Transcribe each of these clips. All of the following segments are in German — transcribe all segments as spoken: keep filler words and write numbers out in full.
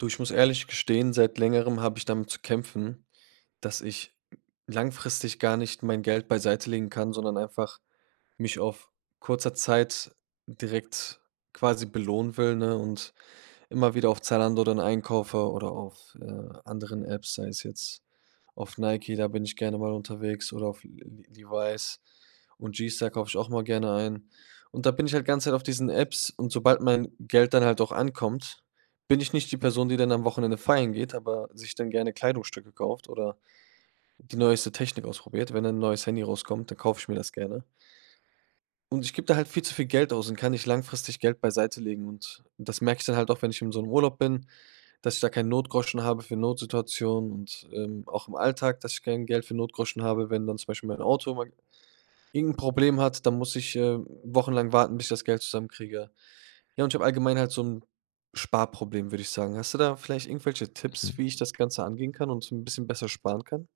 Du, ich muss ehrlich gestehen, seit Längerem habe ich damit zu kämpfen, dass ich langfristig gar nicht mein Geld beiseitelegen kann, sondern einfach mich auf kurzer Zeit direkt quasi belohnen will, ne, und immer wieder auf Zalando dann einkaufe oder auf, äh, anderen Apps, sei es jetzt auf Nike, da bin ich gerne mal unterwegs oder auf L-L-Levi's und G-Star kaufe ich auch immer gerne ein. Und da bin ich halt die ganze Zeit auf diesen Apps und sobald mein Geld dann halt auch ankommt, bin ich nicht die Person, die dann am Wochenende feiern geht, aber sich dann gerne Kleidungsstücke kauft oder die neueste Technik ausprobiert wenn ein neues Handy rauskommt, dann kaufe ich mir das gerne. Und ich gib da halt viel zu viel Geld aus und kann nicht langfristig Geld beiseitelegen und das merke ich dann halt auch, wenn ich in so 'nem Urlaub bin, dass ich da keinen Notgroschen habe für Notsituationen und, ähm, auch im Alltag, dass ich kein Geld für Notgroschen habe. Wenn dann zum Beispiel mein Auto mal irgend 'n Problem hat, dann muss ich, ähm, wochenlang warten, bis ich das Geld zusammenkriege. Ja, und ich habe allgemein halt so 'n Sparproblem, würde ich sagen. Hast du da vielleicht irgendwelche Tipps, Mhm. wie ich das Ganze angehen kann und 'n bisschen besser sparen kann?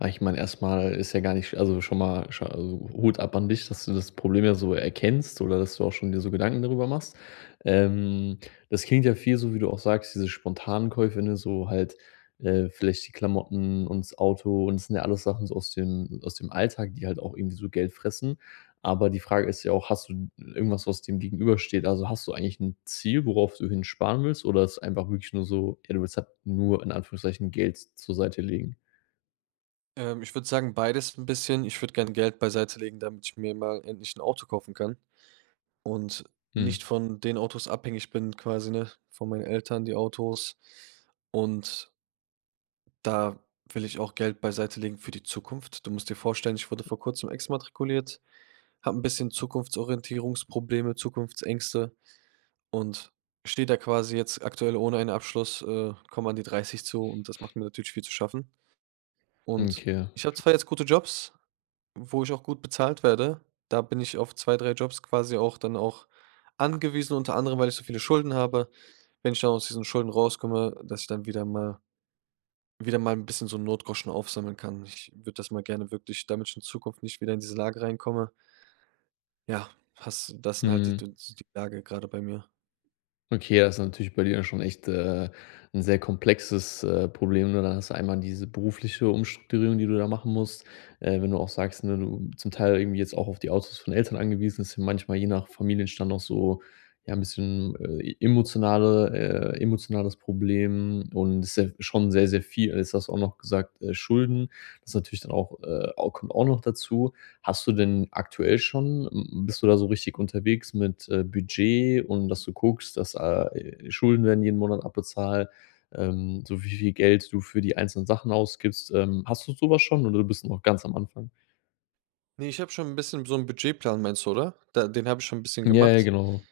Ah, ich meine, erst mal ist ja gar nicht sch also, schon mal, sch also, Hut ab an dich, dass du das Problem ja so erkennst oder dass du auch schon dir so Gedanken darüber machst. Ähm, das klingt ja viel so, wie du auch sagst: „Diese spontanen Käufe”, ne, so halt, äh, „vielleicht die Klamotten und das Auto und das sind ja alles Sachen so aus den aus dem Alltag, die halt auch irgendwie so Geld fressen.” Aber die Frage ist ja auch: „Hast du irgendwas, was dem Gegenüber steht?” Also, hast du eigentlich 'n Ziel, worauf du hin sparen willst, oder ist einfach wirklich nur so: „Ey, du willst halt nur in Anführungszeichen Geld z zur Seite legen?” Ähm, ich würde sagen, beides 'n bisschen. Ich würde gerne Geld beiseitelegen, damit ich mir mal endlich 'n Auto kaufen kann und Mhm. nicht von den Autos abhängig bin quasi, ne von meinen Eltern die Autos. Und da will ich auch Geld beiseitelegen für die Zukunft. Du musst dir vorstellen, ich wurde vor Kurzem exmatrikuliert, habe 'n bisschen Zukunftsorientierungsprobleme, Zukunftsängste und stehe da quasi jetzt aktuell ohne einen Abschluss, äh, komme an die dreißig zu und das macht mir natürlich viel zu schaffen. Hm, Und okay. ich habe F zwar jetzt gute Jobs, wo ich auch gut bezahlt werde. Da bin ich auf zwei, drei Jobs quasi auch dann auch angewiesen, unter anderem, weil ich so viele Schulden habe. Wenn ich dann aus diesen Schulden rauskomme, dass ich dann wieder mal wieder mal 'n bisschen so 'n Notgroschen aufsammeln kann. Ich würde das mal gerne wirklich damit in Zukunft nicht wieder in diese Lage reinkomme. Ja, hast das sind halt die Mhm. Düns die Lage grade bei mir. Okay, ja, ist natürlich bei dir ja schon echt, äh, 'n sehr komplexes, äh, Problem, ne? Dann hast du einmal diese berufliche Umstrukturierung, die du da machen musst, äh, wenn du auch sagst, ne, du zum Teil irgendwie jetzt auch auf die Autos von Eltern angewiesen ist, und manchmal, je nach Familienstand, auch so, ja, 'n bisschen, äh, e emotionale äh, emotionales Problem und ist, ja, schon sehr, sehr viel. Jetzt hast du auch noch gesagt: „Äh, Schulden“ ist natürlich dann auch äh, au kommt auch noch dazu. Hast du denn aktuell schon m m bist du da so richtig unterwegs mit, äh, Budget und dass du guckst, dass ah e Schulden werden jeden Monat abbezahlt, ähm, so wie viel Geld du für die einzelnen Sachen ausgibst, ähm. Hast du so was schon oder bist du noch ganz am Anfang? Ne, ich habe schon 'n bisschen so 'n Budgetplan, meinst du, oder? Da den habe ich schon 'n bisschen Ja, ja, gemacht. genau.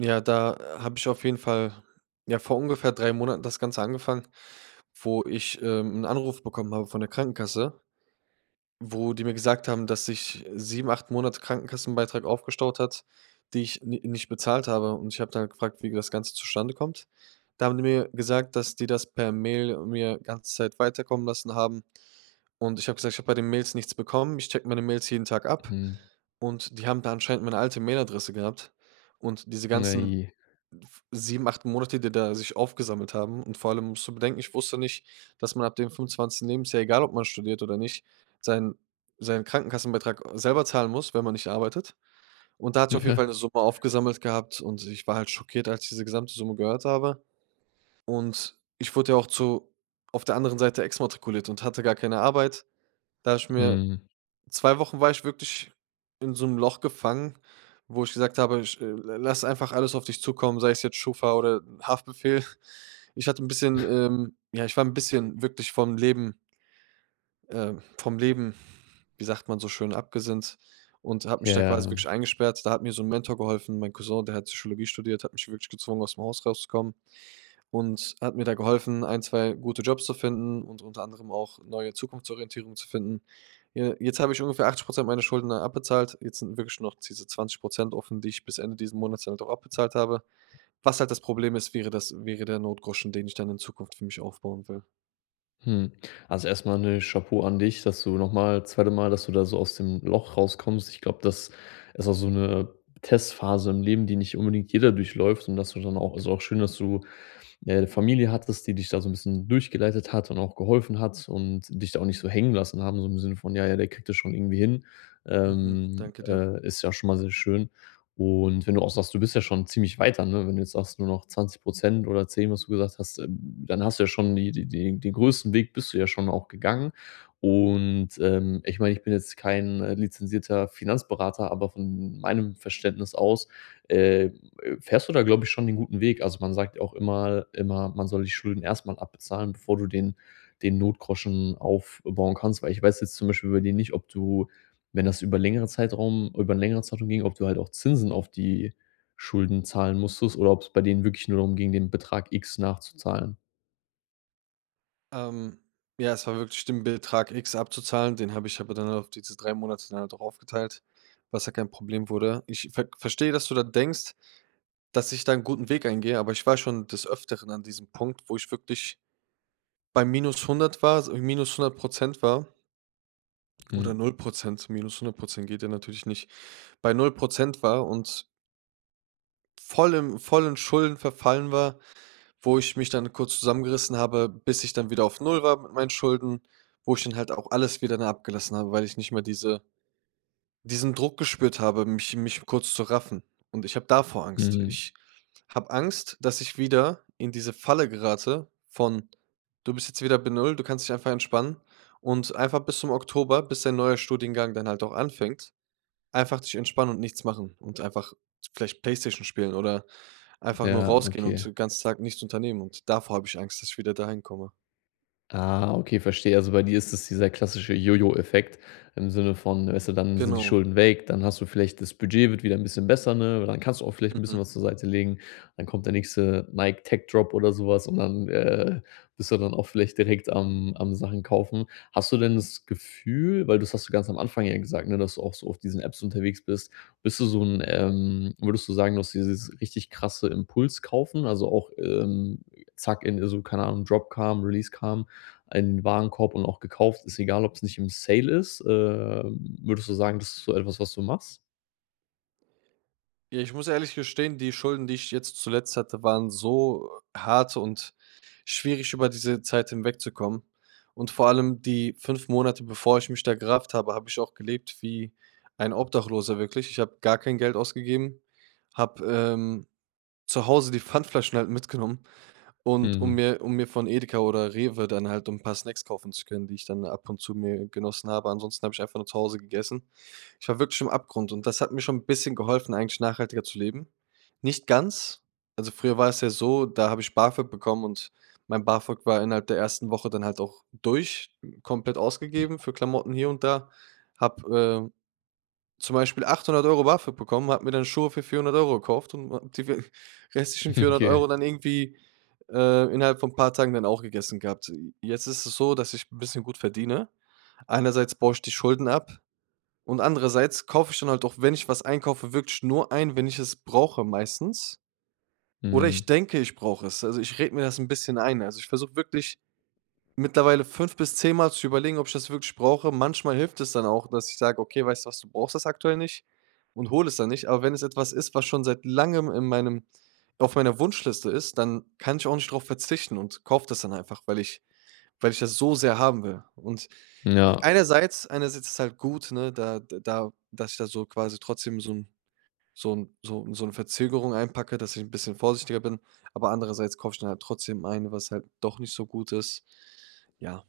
Ja, da habe ich auf jeden Fall ja, vor ungefähr drei Monaten das Ganze angefangen, wo ich, ähm, 'n Anruf bekommen habe von der Krankenkasse, wo die mir gesagt haben, dass sich, äh, sieben, acht Monate Krankenkassenbeitrag aufgestaut hat, die ich n nicht bezahlt habe, und ich habe dann gefragt, wie das Ganze zustande kommt. Da haben die mir gesagt, dass die das per Mail mir ganze Zeit weiterkommen lassen haben, und ich habe gesagt: „Ich habe bei den Mails nichts bekommen.“ Ich checke meine Mails jeden Tag ab Mhm. und die haben da anscheinend meine alte Mailadresse gehabt. Und diese Hm, ganzen ey, je. f sieben, acht Monate, die da sich aufgesammelt haben, und vor allem musst du bedenken, ich wusste nicht, dass man ab dem fünfundzwanzigsten Lebensjahr, egal ob man studiert oder nicht, seinen seinen Krankenkassenbetrag selber zahlen muss, wenn man nicht arbeitet. Und da hat sich Hm, auf jeden ja. Fall 'ne Summe aufgesammelt gehabt und ich war halt schockiert, als ich diese gesamte Summe gehört habe, und ich wurde ja auch zu auf der anderen Seite exmatrikuliert und hatte gar keine Arbeit, da ich mir Mhm. zwei Wochen war ich wirklich in so 'nem Loch gefangen, wo ich gesagt habe: „Ich l lass einfach alles auf dich zukommen, sei es jetzt Schufa oder Haftbefehl.” Ich hatte 'n bisschen ähm, ja, ich war 'n bisschen wirklich vom Leben äh, vom Leben, wie sagt man so schön, abgesinnt und habe mich da quasi Ja. wirklich eingesperrt. Da hat mir so 'n Mentor geholfen, mein Cousin, der hat Psychologie studiert, hat mich wirklich gezwungen, ausm Haus rauszukommen und hat mir da geholfen, ein, zwei gute Jobs zu finden und unter anderem auch neue Zukunftsorientierung zu finden. Je jetzt habe ich ungefähr achtzig Prozent meiner Schulden da abbezahlt, jetzt sind wirklich noch diese zwanzig Prozent offen, die ich bis Ende diesen Monats dann auch abbezahlt habe. Was halt das Problem ist, wäre das wäre der Notgroschen, den ich dann in Zukunft für mich aufbauen will. Mhm. Also, erst mal 'ne Chapeau an dich, dass du noch mal zweite Mal, dass du da so aus dem Loch rauskommst. Ich glaube, das ist auch so 'ne Testphase im Leben, die nicht unbedingt jeder durchläuft, und dass du dann auch also, auch schön, dass du 'ne Familie hattest, die dich da so 'n bisschen durchgeleitet hat und auch geholfen hat und dich da auch nicht so hängen lassen haben, so im Sinne von: „Ja, ja, der kriegt das schon irgendwie hin.“ Mhm. Ähm, Danke dir. äh, ist ja schon mal sehr schön und wenn du auch sagst: „Du bist ja schon ziemlich weiter”, ne, wenn du jetzt sagst: „Nur noch zwanzig Prozent oder zehn”, was du gesagt hast, dann hast du ja schon die die die den größten Weg bist du ja schon auch gegangen. Und, ähm, ich meine, ich bin jetzt kein, äh, lizenzierter Finanzberater, aber von meinem Verständnis aus, äh, äh, fährst du da, glaube ich, schon den guten Weg. Also, man sagt ja auch immer immer: „Man soll die Schulden erst mal abbezahlen, bevor du den den Notgroschen aufbauen kannst”, weil ich weiß jetzt zum Beispiel bei dir nicht, ob du wenn das über längere Zeitraum über 'n längere Zeitraum ging, ob du halt auch Zinsen auf die Schulden zahlen musstest oder ob's bei denen wirklich nur darum ging, den Betrag X nachzuzahlen. Ähm. Ja, es war wirklich den Betrag X abzuzahlen, den habe ich aber dann auf diese drei Monate dann halt auch aufgeteilt, was ja kein Problem wurde. Ich ver verstehe, dass du da denkst, dass ich da 'n guten Weg eingehe, aber ich war schon des Öfteren an diesem Punkt, wo ich wirklich bei minus hundert war, also, minus hundert Prozent war Mhm. oder null Prozent, minus hundert Prozent geht ja natürlich nicht. Bei null Prozent war und vollen vollen Schulden verfallen war, wo ich mich dann kurz zusammengerissen habe, bis ich dann wieder auf null war mit meinen Schulden, wo ich dann halt auch alles wieder, ne, abgelassen habe, weil ich nicht mehr diese diesen Druck gespürt habe, mich mich kurz zu raffen. Und ich habe davor Angst. Mhm. Ich habe Angst, dass ich wieder in diese Falle gerate von: „Du bist jetzt wieder bei null du kannst dich einfach entspannen. Und einfach bis zum Oktober, bis dein neuer Studiengang dann halt auch anfängt, einfach dich entspannen und nichts machen und einfach vielleicht Playstation spielen oder einfach nur Ja, rausgehen und okay. den ganzen Tag nichts unternehmen.“ Und davor habe ich Angst, dass ich wieder dahin komme. Ah, okay, verstehe. Also, bei dir ist das dieser klassische Jo-Jo-Effekt im Sinne von weißt du, dann sind die Genau. Schulden weg, dann hast du vielleicht das Budget wird wieder 'n bisschen besser, ne? Dann kannst du auch vielleicht 'n bisschen Mhm. was zur Seite legen. Dann kommt der nächste „Nike Tech-Drop“ oder sowas und dann, äh, bist du dann auch vielleicht direkt am am Sachen kaufen. Hast du denn das Gefühl weil das hast du ganz am Anfang ja gesagt, ne? Dass du auch so auf diesen Apps unterwegs bist, bist du so 'n, ähm würdest du sagen, du hast dieses richtig krasse Impulskaufen? Also, auch, ähm, zack in äh, so, keine Ahnung, Dropcam, Releasecam, einen Warenkorb und auch gekauft. Ist egal, ob's nicht im Sale ist. Ähm, würdest du sagen, das ist so etwas, was du machst? Ja, ich muss ehrlich gestehen, die Schulden, die ich jetzt zuletzt hatte, waren so hart und schwierig, über diese Zeit hinwegzukommen. Und vor allem die fünf Monate, bevor ich mich da gerafft habe, habe ich auch gelebt wie ein Obdachloser wirklich. Ich habe gar kein Geld ausgegeben. Habe, ähm, zu Hause die Pfandflaschen halt mitgenommen und um Mhm. mir um mir von Edeka oder Rewe dann halt so 'n paar Snacks kaufen zu können, die ich dann ab und zu mir genossen habe. Ansonsten habe ich einfach nur zu Hause gegessen. Ich war wirklich am Abgrund. Und das hat mir schon 'n bisschen geholfen, eigentlich nachhaltiger zu leben. Nicht ganz. Also, früher war es ja so, da habe ich BAföG bekommen und mein BAföG war innerhalb der ersten Woche dann halt auch durch, komplett ausgegeben für Klamotten hier und da. Habe, äh, zum Beispiel achthundert Euro BAföG bekommen, habe mir dann Schuhe für vierhundert Euro gekauft und a die w restlichen vierhundert Okay. Euro dann irgendwie, äh, innerhalb von paar Tagen dann auch gegessen gehabt. J jetzt ist es so, dass ich 'n bisschen gut verdiene. Einerseits baue ich die Schulden ab und andererseits kaufe ich dann halt auch, wenn ich was einkaufe, wirklich nur ein, wenn ich es brauche, meistens. Oder Mhm. ich denke, ich brauche es. Also, ich rede mir das 'n bisschen ein. Also, ich versuche wirklich mittlerweile fünf bis zehn mal zu überlegen, ob ich das wirklich brauche. Manchmal hilft es dann auch, dass ich sage: „Okay, weißt du was? Du brauchst das aktuell nicht“ und hole es dann nicht. Aber wenn es etwas ist, was schon seit Langem in meinem auf meiner Wunschliste ist, dann kann ich auch nicht drauf verzichten und kaufe das dann einfach, weil ich weil ich das so sehr haben will. Und i Ja. einerseits einerseits ist halt gut, ne, da d da dass ich da so quasi trotzdem so 'n so 'n so so 'ne Verzögerung einpacke, dass ich 'n bisschen vorsichtiger bin. Aber andererseits kaufe ich dann halt trotzdem ein, was halt doch nicht so gut ist. Ja.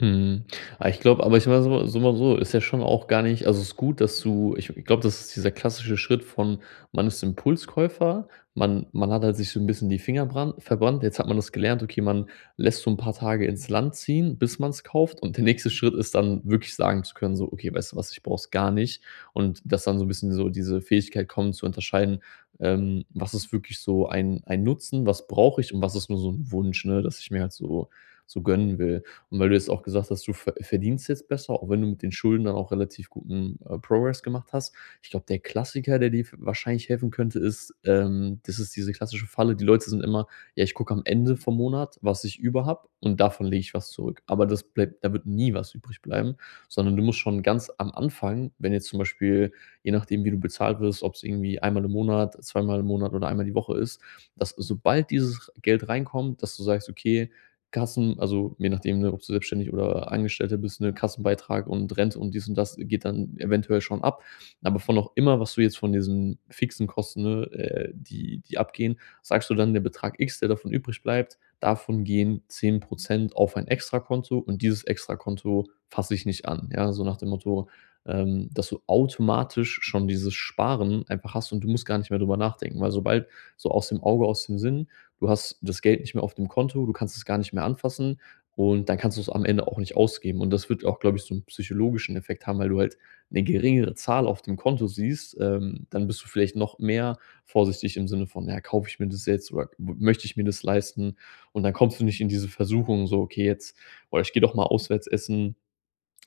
Mhm. Ah, ich glaube, aber ich war so so mal so, ist ja schon auch gar nicht also, es ist gut, dass du ich glaube, das ist dieser klassische Schritt von, man ist Impulskäufer. Man man hat halt sich so 'n bisschen die Finger brand verbrannt. Jetzt hat man das gelernt, okay, man lässt so 'n paar Tage ins Land ziehen, bis man's kauft. Und der nächste Schritt ist dann wirklich sagen zu können so: „Okay, weißt du was? Ich brauch es gar nicht.“ Und dass dann so 'n bisschen so diese Fähigkeit kommen zu unterscheiden: „Ähm, was ist wirklich so ein ein Nutzen? Was brauche ich und was ist nur so 'n Wunsch, ne, dass ich mir halt so so gönnen will?“ Und weil du jetzt auch gesagt hast, du ver verdienst jetzt besser, auch wenn du mit den Schulden dann auch relativ guten, äh, Progress gemacht hast. Ich glaube, der Klassiker, der dir f wahrscheinlich helfen könnte, ist, ähm, das ist diese klassische Falle, die Leute sind immer: „Ja, ich gucke am Ende vom Monat, was ich über habe und davon lege ich was zurück.“ Aber das bleibt da wird nie was übrig bleiben, sondern du musst schon ganz am Anfang, wenn jetzt zum Beispiel, je nachdem, wie du bezahlt wirst, ob's irgendwie einmal im Monat, zweimal im Monat oder einmal die Woche ist, dass sobald dieses Geld reinkommt, dass du sagst: „Okay, Kassen“ Also, je nachdem, ne, ob du selbstständig oder Angestellter bist, ne? Kassenbeitrag und Rente und dies und das geht dann eventuell schon ab. Aber von auch immer, was du jetzt von diesen fixen Kosten, ne, äh, die die abgehen, sagst du dann: „Der Betrag X, der davon übrig bleibt, davon gehen zehn Prozent auf ein Extrakonto und dieses Extrakonto fasse ich nicht an“, ja? So nach dem Motto, ähm, dass du automatisch schon dieses Sparen einfach hast und du musst gar nicht mehr drüber nachdenken. Weil sobald so, aus dem Auge, aus dem Sinn, du hast das Geld nicht mehr auf dem Konto, du kannst es gar nicht mehr anfassen und dann kannst du es am Ende auch nicht ausgeben. Und das wird auch, glaube ich, so 'n psychologischen Effekt haben, weil du halt 'ne geringere Zahl auf dem Konto siehst, ähm, dann bist du vielleicht noch mehr vorsichtig im Sinne von: „Ja, kaufe ich mir das jetzt oder m möchte ich mir das leisten?“ Und dann kommst du nicht in diese Versuchung, so: „Okay, jetzt, boah, ich gehe doch mal auswärts essen.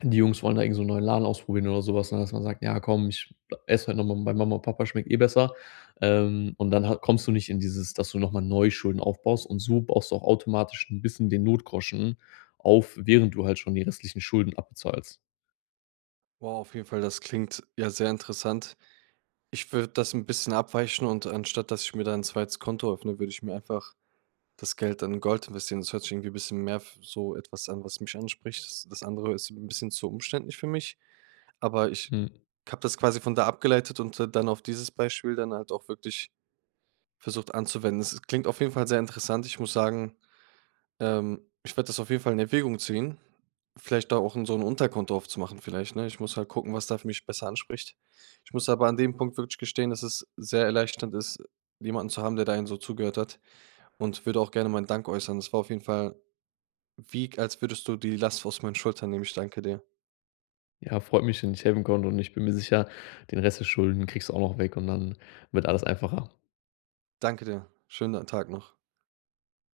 Die Jungs wollen da irgend so 'n neuen Laden ausprobieren oder so was“, ne? Dass man sagt: „Ja komm, ich esse heute noch mal bei Mama und Papa schmeckt eh besser.“ Ähm, und dann ha kommst du nicht in dieses, dass du noch mal neu Schulden aufbaust. Und so baust du auch automatisch 'n bisschen den Notgroschen auf, während du halt schon die restlichen Schulden abbezahlst. Wow, auf jeden Fall, das klingt ja sehr interessant. Ich würde das 'n bisschen abweichen und anstatt, dass ich mir da 'n zweites Konto öffne, würde ich mir einfach das Geld in Gold investieren. Das hört sich irgendwie bisschen mehr f so etwas an, was mich anspricht. S das andere ist 'n bisschen zu umständlich für mich, aber ich Mhm. habe das quasi von da abgeleitet und d dann auf dieses Beispiel dann halt auch wirklich versucht anzuwenden. Es es klingt auf jeden Fall sehr interessant. Ich muss sagen, ähm, ich werde das auf jeden Fall in Erwägung ziehen, vielleicht da auch in so 'n Unterkonto aufzumachen vielleicht, ne? Ich muss halt gucken, was da für mich besser anspricht. Ich muss aber an dem Punkt wirklich gestehen, dass es sehr erleichternd ist, jemanden zu haben, der da einen so zugehört hat und würde auch gerne meinen Dank äußern. Es war auf jeden Fall wie k als würdest du die Last aus meinen Schultern nehmen. Ich danke dir. Ja, freut mich, wenn ich helfen konnte und ich bin mir sicher, den Rest der Schulden kriegst du auch noch weg und dann wird alles einfacher. Danke dir. Schönen Tag noch.